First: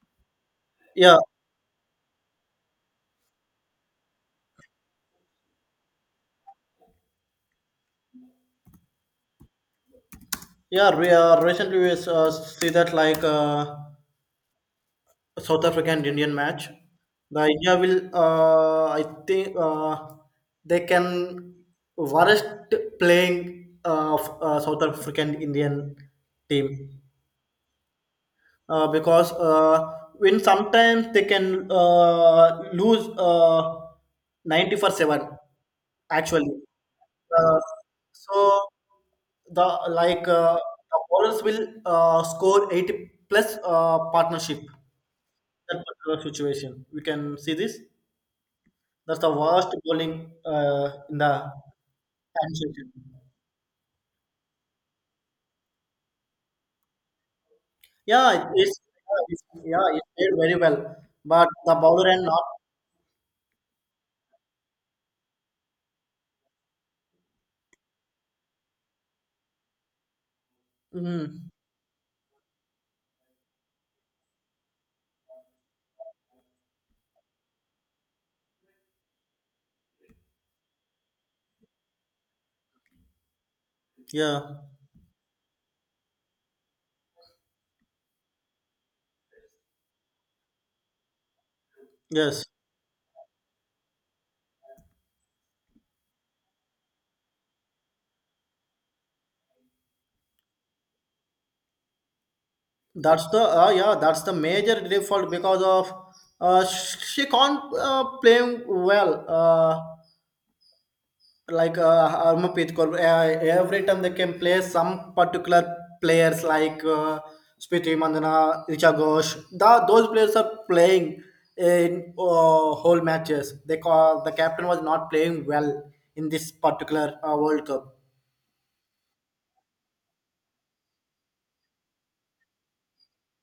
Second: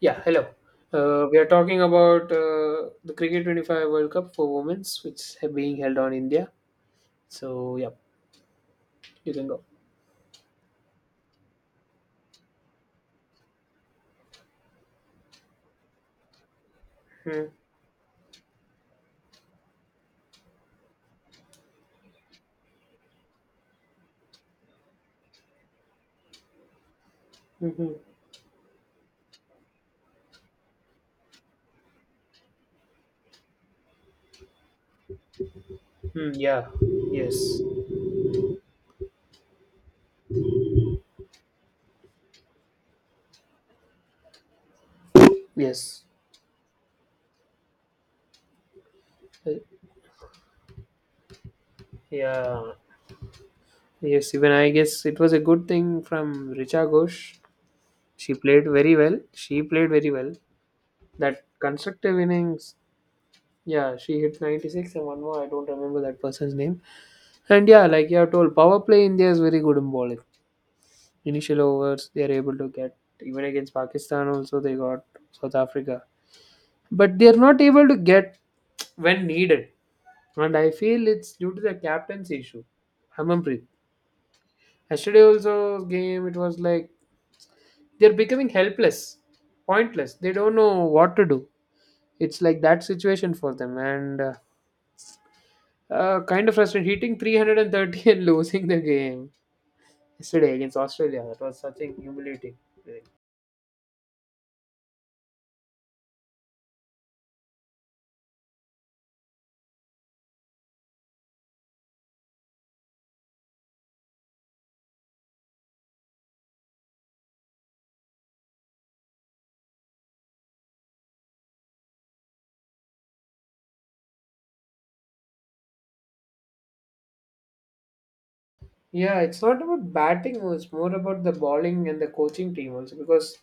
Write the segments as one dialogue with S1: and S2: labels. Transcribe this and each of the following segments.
S1: Yeah, hello.
S2: Yeah,
S1: We are talking about the Cricket 25 World Cup for women's, which is being held on India. So, yeah, you can go.
S2: yeah. Recently, we see that South African Indian match. The
S1: Hmm.
S2: India will, I think, they can worst playing of South African Indian team.
S1: Mhm.
S2: Because when sometimes they can lose 90 for 7
S1: Hmm.
S2: actually.
S1: Yeah, yes,
S2: uh, so the the bowlers will score 80 plus partnership. That
S1: yes,
S2: particular situation we can see this. That's the
S1: Uh,
S2: worst bowling in the
S1: yeah,
S2: situation.
S1: yes. Even I guess it was a good thing from Richa Ghosh.
S2: Yeah,
S1: She played
S2: it's,
S1: very well.
S2: it's
S1: She
S2: yeah,
S1: played
S2: it
S1: very well.
S2: played very well,
S1: That
S2: but the bowler
S1: constructive
S2: and not.
S1: innings, yeah, she hit 96 and one more. I don't remember that person's name. And yeah, like you have told, power play India is very good in bowling.
S2: Hmm.
S1: Initial overs they are able to get, even against Pakistan also they got, South Africa, but they are not able to get when needed. And I feel it's due to the captain's issue, Hamanpreet.
S2: Yeah,
S1: Yesterday also game it was like they're becoming helpless, pointless, they don't know what to do. It's
S2: yes.
S1: like that situation for them and kind of frustrating, hitting 330 and losing the game yesterday against Australia. That was such a humiliating.
S2: That's the yeah, that's the major default because of she can't playing well. Like Harmanpreet Kaur, every time they can play some particular players like Smriti Mandana, Richa Ghosh. The, those players are playing in whole matches. They call the captain was not playing well in this particular World Cup.
S1: Yeah, it's not about batting, no, it's more about the bowling and the coaching team also. Because,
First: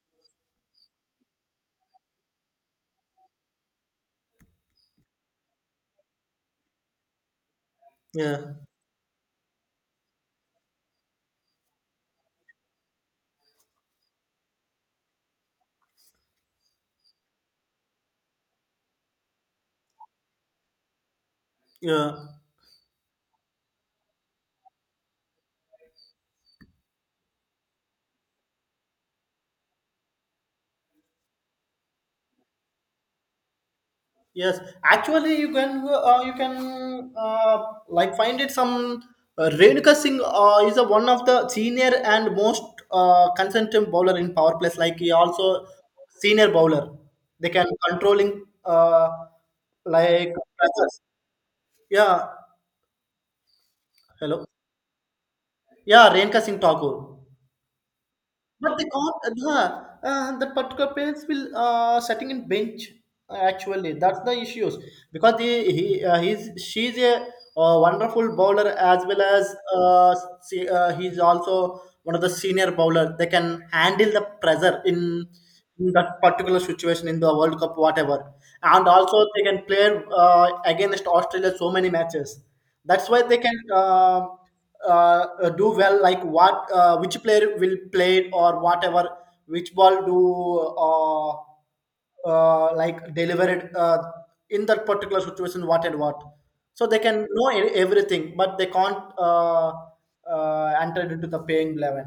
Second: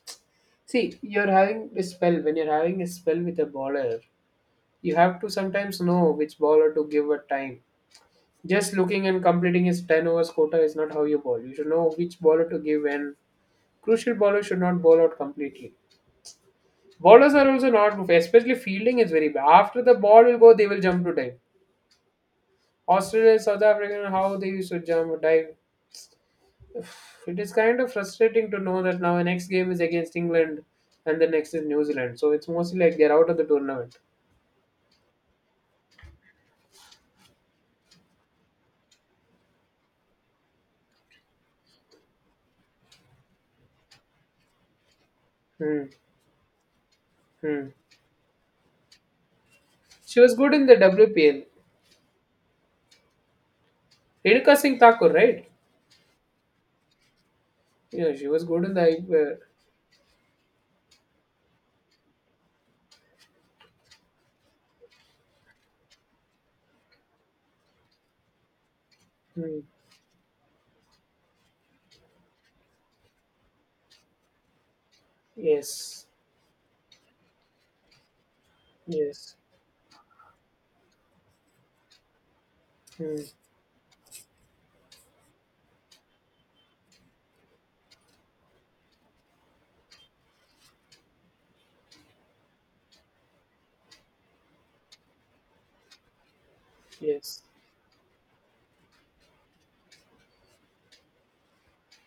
S1: see, you're having a spell. When you're having a spell with a bowler, you have to sometimes know which bowler to give at time.
S2: Yeah,
S1: Just looking and completing his 10 overs quota is not how you bowl. You should know which bowler to give, and crucial bowlers should not bowl out completely. Bowlers are also not, especially fielding is very bad. After the ball will go, they will jump to dive.
S2: yeah.
S1: Australia, South Africa, how they used to jump, dive. It is kind of frustrating to know that now the next game is against England and the next is New Zealand. So it's mostly like they're out of the tournament.
S2: Yes, actually, you can like find it some Renuka Singh is a, one of the senior and most consistent bowler in power plays. Like he also
S1: Hmm.
S2: senior bowler, they
S1: Hmm.
S2: can controlling
S1: She
S2: like
S1: was good in the
S2: pressures.
S1: WPL.
S2: Yeah, hello.
S1: Renuka Singh Thakur, right?
S2: Yeah, Renuka Singh Thakur.
S1: Yeah, she was good in
S2: But they
S1: the. Uh,
S2: can't, the particular parents will sitting in bench actually. That's the issues because he he's she's a wonderful bowler as well as
S1: hmm.
S2: uh, he's also one of the senior bowler. They can handle the pressure in
S1: Yes.
S2: that particular situation in the World Cup, whatever. And also
S1: Yes.
S2: they can play against Australia so many matches. That's why
S1: Hmm.
S2: they can. Do well like what which player will play it or whatever which ball do uh, like deliver it in that particular situation what and what, so they can
S1: Yes.
S2: know everything but they can't uh, enter it into the paying 11.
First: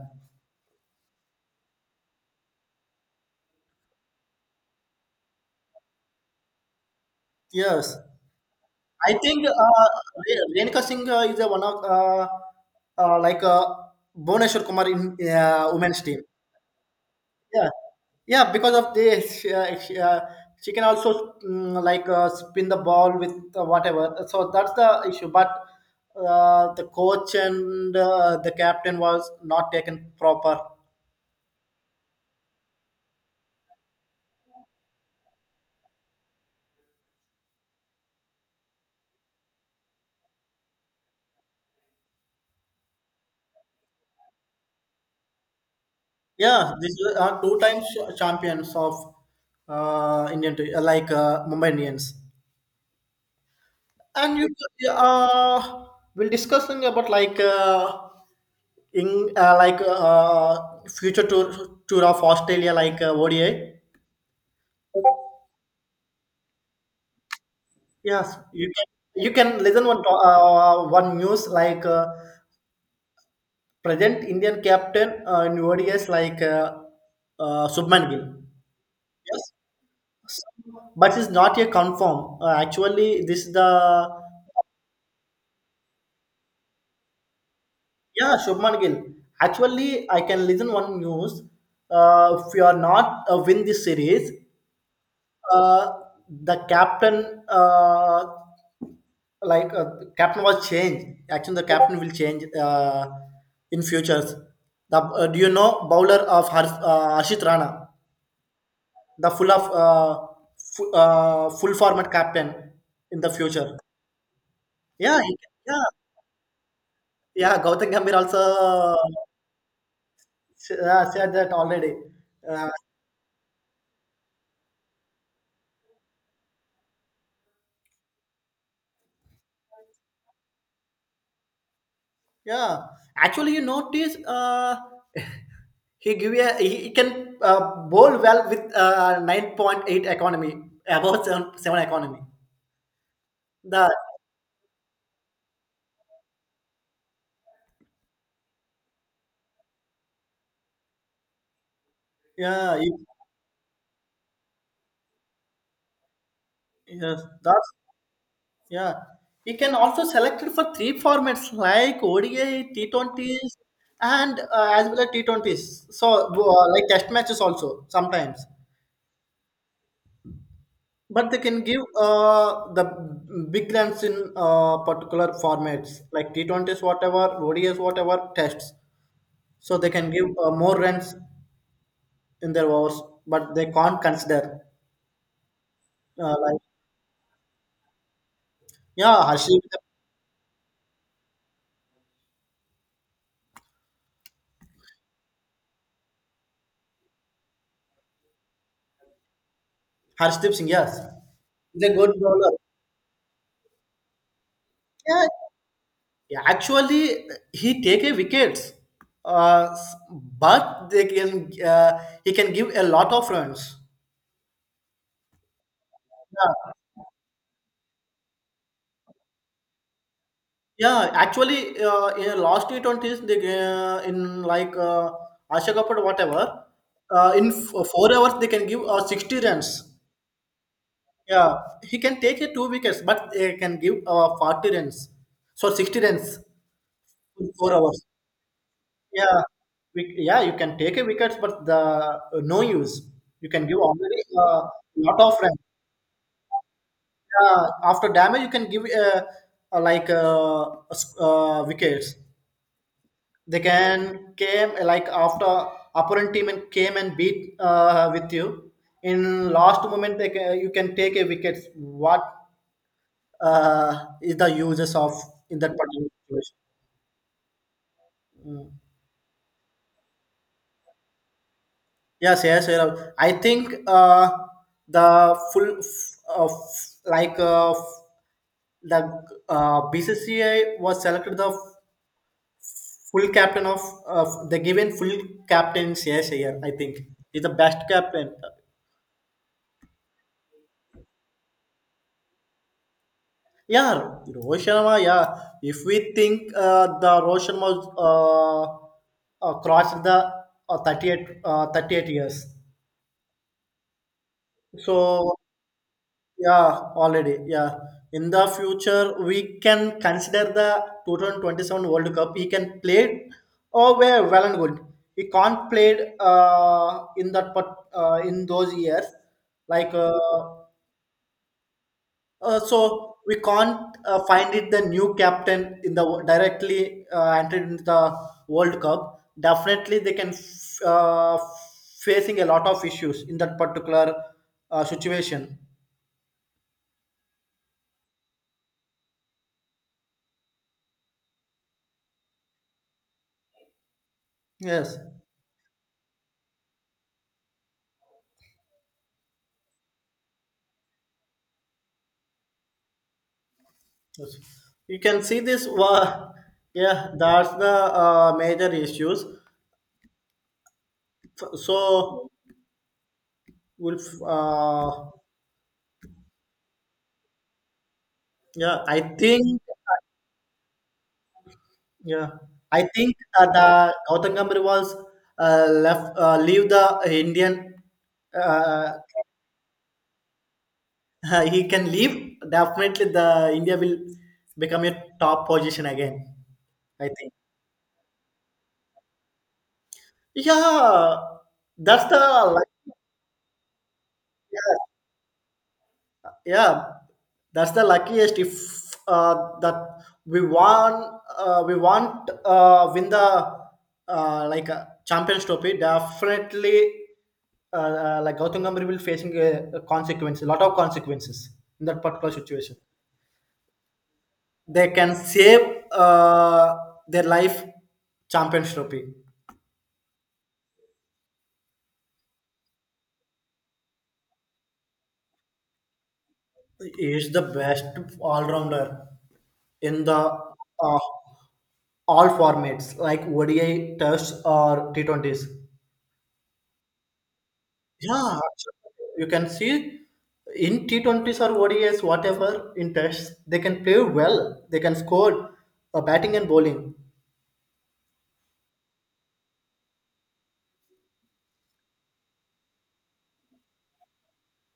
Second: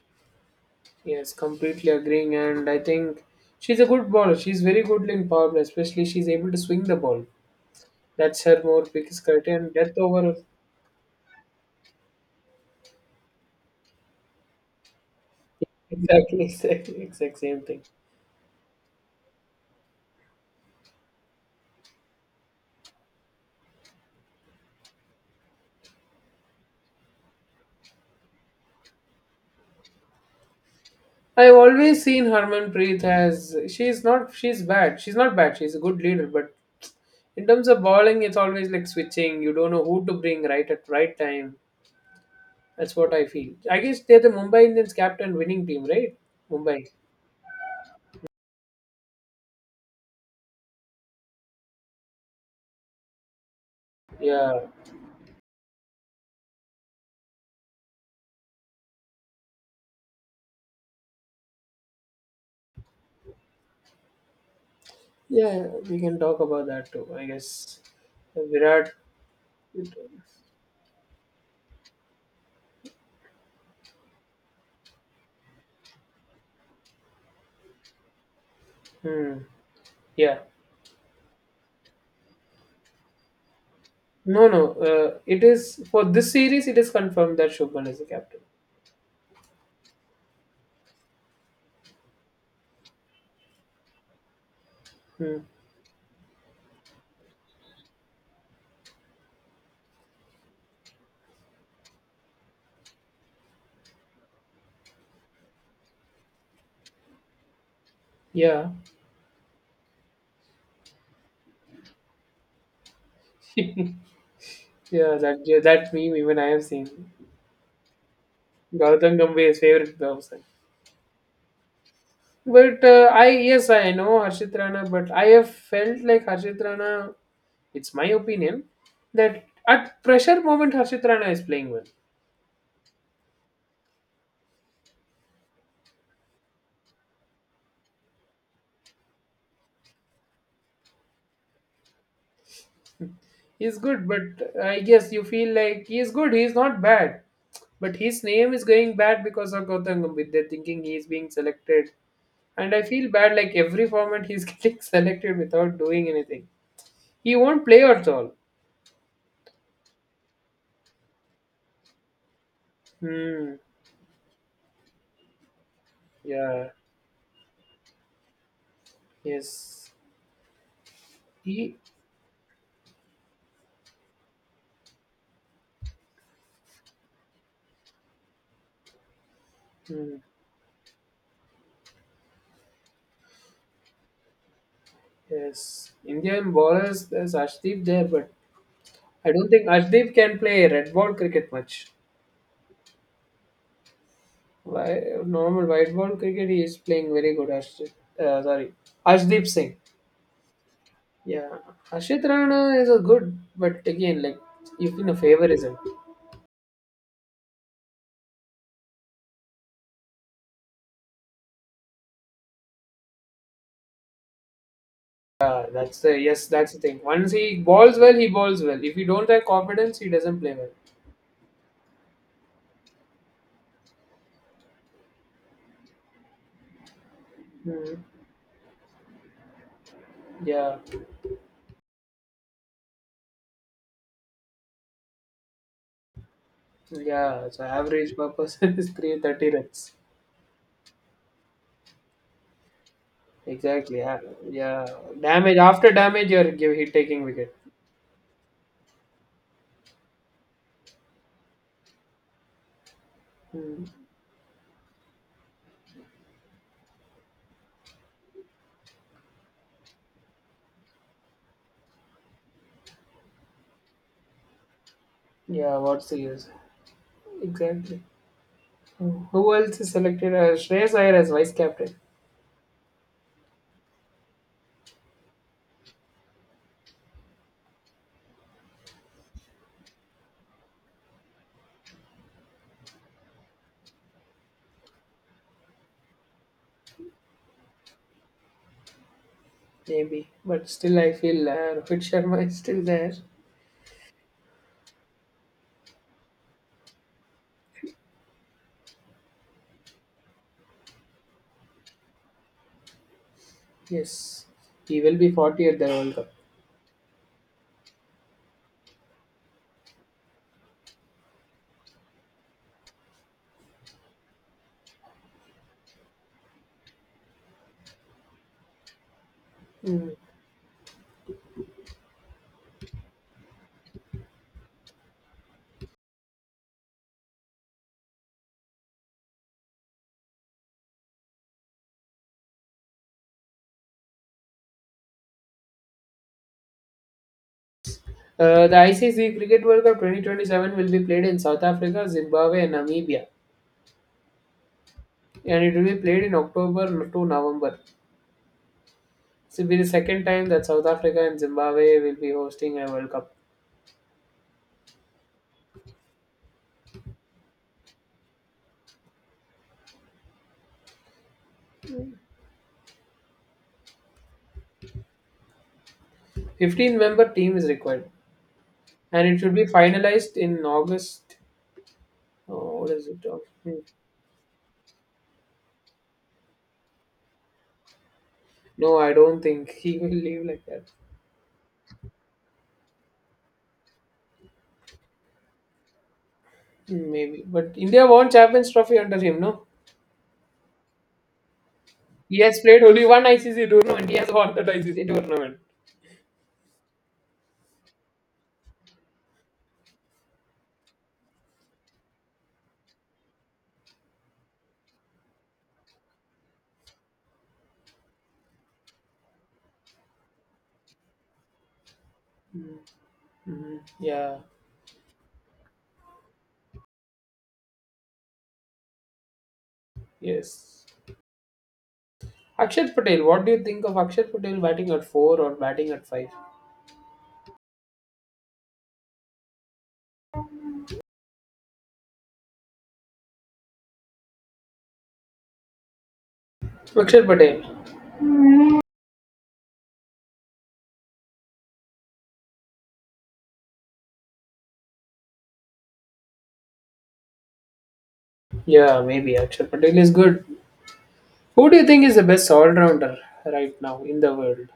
S1: Yes. Completely agreeing. And I think she's a good bowler. She's very good in power play, especially she's able to swing the ball.
S2: Yes,
S1: That's her more
S2: I
S1: biggest
S2: think
S1: criteria. And death over.
S2: Renika singh is a one of uh, like uh, Bhuvneshwar kumar in women's team.
S1: Exactly. Exactly. Exact same
S2: Yeah,
S1: thing.
S2: yeah. Because of this, she can also spin the ball with whatever. So that's the issue. But the coach and the captain was not taken proper.
S1: I've always seen Harmanpreet as she's bad. She's not bad. She's a good leader, but in terms of bowling, it's always like switching. You don't know who to bring right at right time. That's what I feel. I guess they're the Mumbai Indians captain winning team, right?
S2: Yeah,
S1: Mumbai.
S2: this is two times champions of Indian te- like Mumbai Indians. And you
S1: Yeah.
S2: uh, we'll discussing about like in like future tour of Australia ODI.
S1: Yeah, we can talk about that too. I guess
S2: Yes, you can
S1: Virat.
S2: you can listen one news present Indian captain in ODS Subman Gill.
S1: Hmm.
S2: Yes,
S1: Yeah.
S2: but it's not a confirm. Actually, this is the
S1: No, no. It is for this series. It is confirmed that Shubman is the
S2: yeah
S1: captain.
S2: Shubman Gill. Actually, I can listen one news. If you are not win this series,
S1: Hmm.
S2: uh, the captain uh, the captain was changed. Actually, the captain will change in futures. The do you know bowler of Harshit Rana,
S1: Yeah.
S2: the full format captain in the future.
S1: yeah.
S2: Yeah, he-
S1: That yeah,
S2: yeah,
S1: that meme even I have seen.
S2: yeah. Gautam Gambhir also
S1: Gautam Gambhir is favorite person.
S2: said that already. Uh,
S1: But I, yes, I know Harshit Rana, but I have felt like Harshit Rana. It's my opinion that at pressure moment Harshit Rana is playing well.
S2: yeah, actually, you notice he give a he can bowl well with 9.8 economy above seven economy.
S1: He's
S2: The
S1: good, but I guess you feel like he's good. He's not bad, but his name is going bad because of Gautam Gambhir. They're thinking he's being selected, and
S2: yeah,
S1: I
S2: it,
S1: feel bad. Like every format he's getting selected without doing anything.
S2: yes,
S1: He won't
S2: that's
S1: play at all.
S2: yeah. You can also select it for three formats like ODI,
S1: Hmm.
S2: T20s, and as well as T20s. So
S1: Yeah.
S2: like test matches also sometimes,
S1: Yes.
S2: but they can
S1: He.
S2: give the big runs in particular formats like T20s, whatever ODIs, whatever tests. So they can
S1: Hmm.
S2: give more runs in their overs, but they can't consider
S1: Yes,
S2: uh,
S1: Indian
S2: like
S1: bowlers. There's Ashdeep there, but
S2: yeah,
S1: I don't think Ashdeep can play red ball cricket much. Why normal white ball cricket? He is playing very good. Ashdeep, sorry, Ashdeep Singh.
S2: Harshdeep Singh, yes.
S1: Yeah,
S2: He's a good
S1: Ashit
S2: bowler.
S1: Rana is a good, but again, like even a
S2: Yeah,
S1: favoritism.
S2: yeah, actually, he take a wickets, uh, s- but they can he can give a lot of runs.
S1: Yeah, that's the yes, that's
S2: Yeah,
S1: the thing. Once he bowls well, he bowls well. If he don't have confidence, he doesn't play well.
S2: yeah. Actually, in last T20s, they in like Asha Cup or whatever,
S1: Hmm.
S2: 4 hours they can give 60 runs.
S1: Yeah,
S2: Yeah, he can take a two wickets, but they can give 40 runs. So 60 runs
S1: yeah.
S2: in
S1: So
S2: 4 hours.
S1: average per person is three
S2: Yeah,
S1: thirty runs.
S2: yeah, you can take a wickets, but the no use. You can give
S1: Exactly. Yeah.
S2: already a
S1: yeah.
S2: lot of run.
S1: Damage after damage, you're give, hit taking wicket.
S2: Yeah, after damage, you can give wickets. They
S1: Hmm.
S2: can came like after opponent team and came and beat with you. In last moment, you can take a wicket. What is the uses of in
S1: Yeah.
S2: that
S1: What's
S2: particular
S1: the use?
S2: situation?
S1: Exactly. Hmm. Who else is selected? Shreyas Iyer as vice captain,
S2: Yes, yes, yes. I think the full f- like f- the BCCI was selected the full captain of the given full captains. Yes, here I R. I think is the best captain.
S1: maybe. But still, I feel Rohit Sharma is still there.
S2: Yeah, Rohit Sharma. Yeah, if we think the Rohit Sharma uh, crossed the 38 years,
S1: Yes, he will be
S2: so
S1: 40 at the World Cup.
S2: yeah, already. Yeah. In the future, we can consider the 2027 World Cup. He can play oh well, well and good. He can't play in those years. Like
S1: Hmm.
S2: uh, so, we can't find it the new captain in the directly entered into the World Cup. Definitely, they can facing a lot of issues in that particular situation.
S1: The ICC Cricket World Cup 2027 will be played in South Africa, Zimbabwe, and Namibia,
S2: Yes.
S1: and it will be played in October to November. This will be the second time that South Africa and Zimbabwe will be hosting a World Cup.
S2: Yes. You can see this. Yeah, that's the major issues. So, will uh,
S1: 15 member team is required
S2: yeah, I
S1: and it should
S2: think
S1: be finalized in August.
S2: yeah,
S1: Oh, what is it? Oh,
S2: the
S1: hmm.
S2: Gautam Gambhir was left leave the Indian. Uh,
S1: No, I don't think he will leave like that.
S2: he can leave. Definitely, the India will become a top position again. I
S1: Hmm,
S2: think.
S1: maybe. But India won Champions Trophy under him, no?
S2: Yeah, that's the
S1: He has
S2: like,
S1: played only one ICC tournament. He has won that
S2: yeah,
S1: ICC tournament.
S2: yeah, that's the luckiest if that we want we want win the champions trophy definitely like Gautam Gambhir will facing a consequence a lot of consequences in that particular situation
S1: Mhm. Yeah.
S2: they can save uh, their life champions trophy
S1: Yes. Akshat Patel. What do you think of Akshat Patel batting at four or batting at five?
S2: is the best all-rounder in the uh, all formats like ODI tests or T20s.
S1: Akshat Patel.
S2: Yeah, you can see in T20s or ODIs, whatever in tests, they can play well. They can score batting and bowling.
S1: Yeah, maybe Akshat Patel is good. Who do you think is the best all-rounder right now in the world?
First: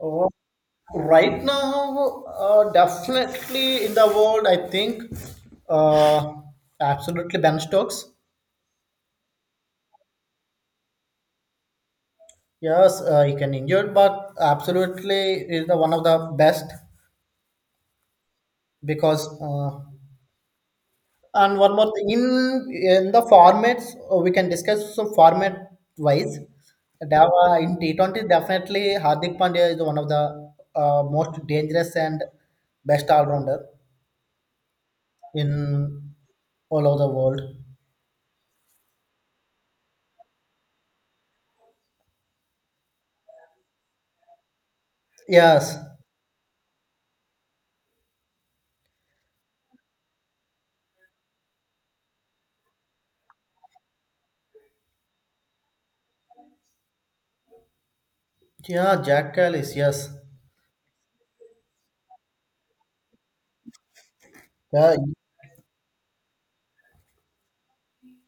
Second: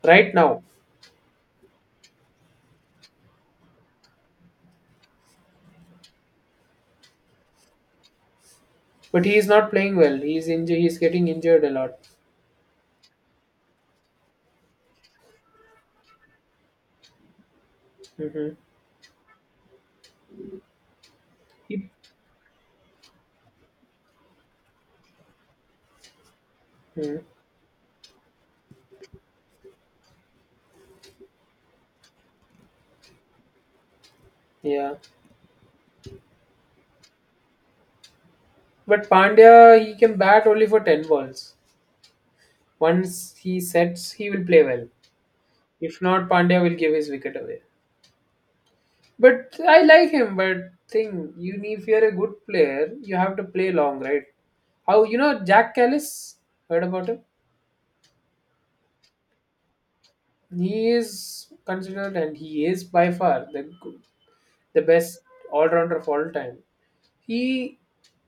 S2: Oh,
S1: Right now.
S2: right now, definitely in the world, I think uh, absolutely Ben Stokes.
S1: But he is not playing well. He's getting injured a lot.
S2: Yes, he can injure, but absolutely is the one of the best
S1: Hmm.
S2: because. And one
S1: He-
S2: more thing, in the formats we can discuss some format wise.
S1: hmm.
S2: Dava in T 20 definitely Hardik Pandya is one of the most dangerous and best all rounder
S1: Yeah.
S2: in all over the world.
S1: But Pandya, he can bat only for 10 balls. Once he sets, he will play well.
S2: Yes,
S1: If not, Pandya will give his wicket away. But I like him. But thing, you need, if you're a good player, you have to play long, right? How you know Jack Callis? Heard about him?
S2: yeah, Jack Callis, yes,
S1: He is considered, and he is by far the
S2: yeah,
S1: best all rounder of all time. He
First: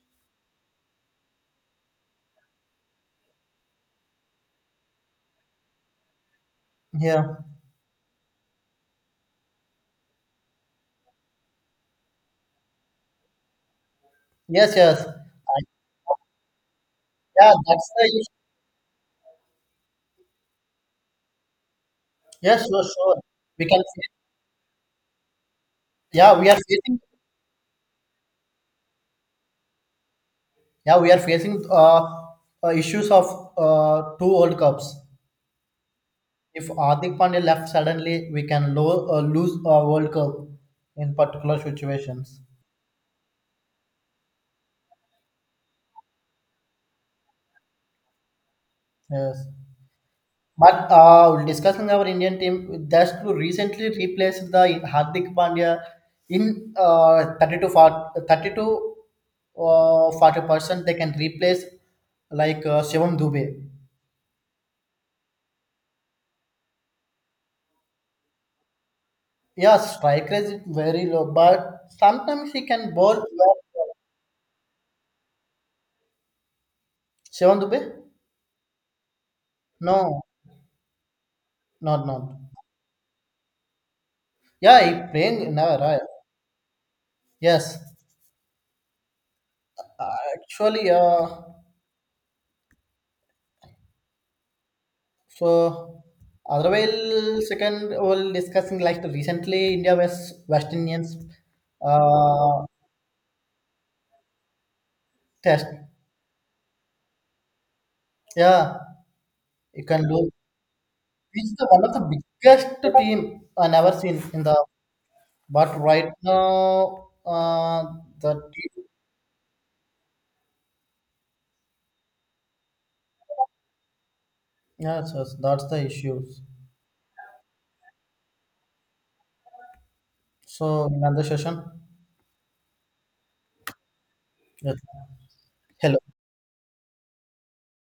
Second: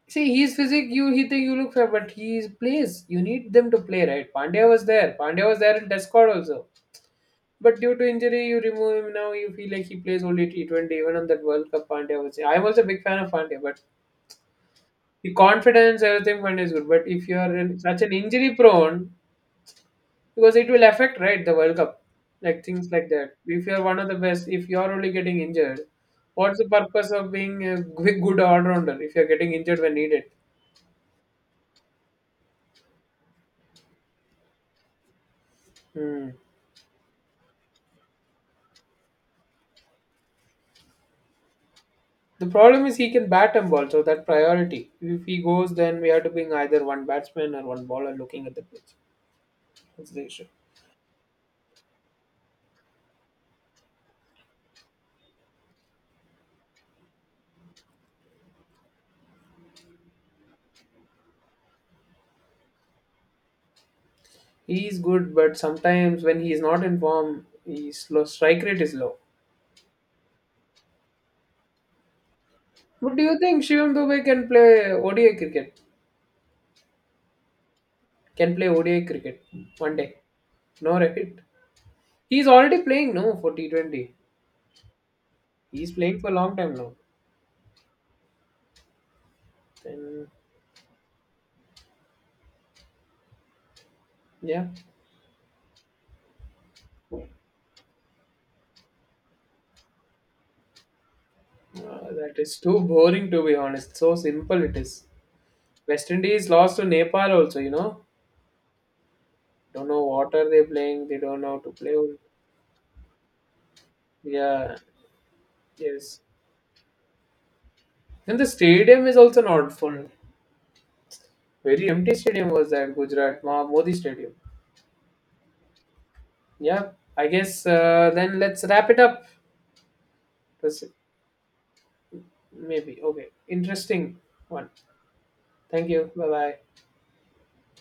S1: see he's physic. You he think you look for but he plays. You need them to play, right? Pandya was there. In test squad also.
S2: yeah,
S1: But due to injury you remove him, now you feel like he plays only T 20. Even on that World Cup Pandya was, I'm also a big fan of Pandya, but
S2: yes, yes,
S1: the
S2: I,
S1: confidence, everything Pandya is good. But if you
S2: yeah,
S1: are in
S2: that's
S1: such
S2: the
S1: an
S2: issue.
S1: injury prone, because it will affect right the World Cup. Like
S2: Yes, sure,
S1: things like
S2: sure.
S1: that.
S2: We
S1: If you
S2: can
S1: are one of the best, if you are only getting injured,
S2: yeah, we are
S1: what's the
S2: facing.
S1: purpose of being a good all rounder if you're getting injured when needed?
S2: Yeah, we are facing issues of two World Cups.
S1: Hmm.
S2: If Hardik Pandya left suddenly, we can lose a World Cup in particular situations.
S1: The problem is he can bat him also, that priority. If he goes, then we have to bring either one batsman or one bowler looking at the pitch.
S2: Yes,
S1: That's the issue.
S2: but discussing our Indian team, that's to recently replaced the Hardik Pandya in uh, 30 to forty thirty to uh, 40%. They can replace like Shivam Dubey.
S1: He is good, but sometimes when he is not in form, his low, strike rate is low.
S2: Yeah, strike rate is very low, but sometimes he can bowl
S1: But do you
S2: well.
S1: think Shivam Dubey can play ODI cricket?
S2: Shivan Dubey?
S1: Can play ODI cricket one day?
S2: No,
S1: No, right?
S2: not.
S1: He's already playing, no, for T20.
S2: Yeah, he playing never
S1: He's
S2: right.
S1: playing for a long time now.
S2: Yes,
S1: Then,
S2: actually,
S1: yeah,
S2: so otherwise second we'll discussing like the recently India vs West Indians
S1: that is
S2: uh,
S1: too boring to be honest. So simple it is.
S2: test.
S1: West Indies lost to Nepal also, you know.
S2: Yeah, you
S1: Don't
S2: can
S1: know
S2: do.
S1: what are they playing. They don't know
S2: It's
S1: how
S2: the
S1: to
S2: one of
S1: play.
S2: the biggest team I never seen in the.
S1: Yeah,
S2: But right
S1: yes.
S2: now, the
S1: And the
S2: team.
S1: stadium is also not full. Very empty stadium was that Modi Stadium.
S2: Yes, yes, that's the issues.
S1: Yeah, I guess then let's wrap it up. That's
S2: So in another session,
S1: maybe okay. Interesting one.
S2: yes.
S1: Thank you.
S2: Hello.
S1: Bye bye.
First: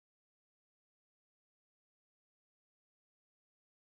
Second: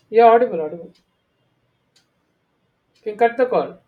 S1: Yeah, audible, audible. You can cut the call.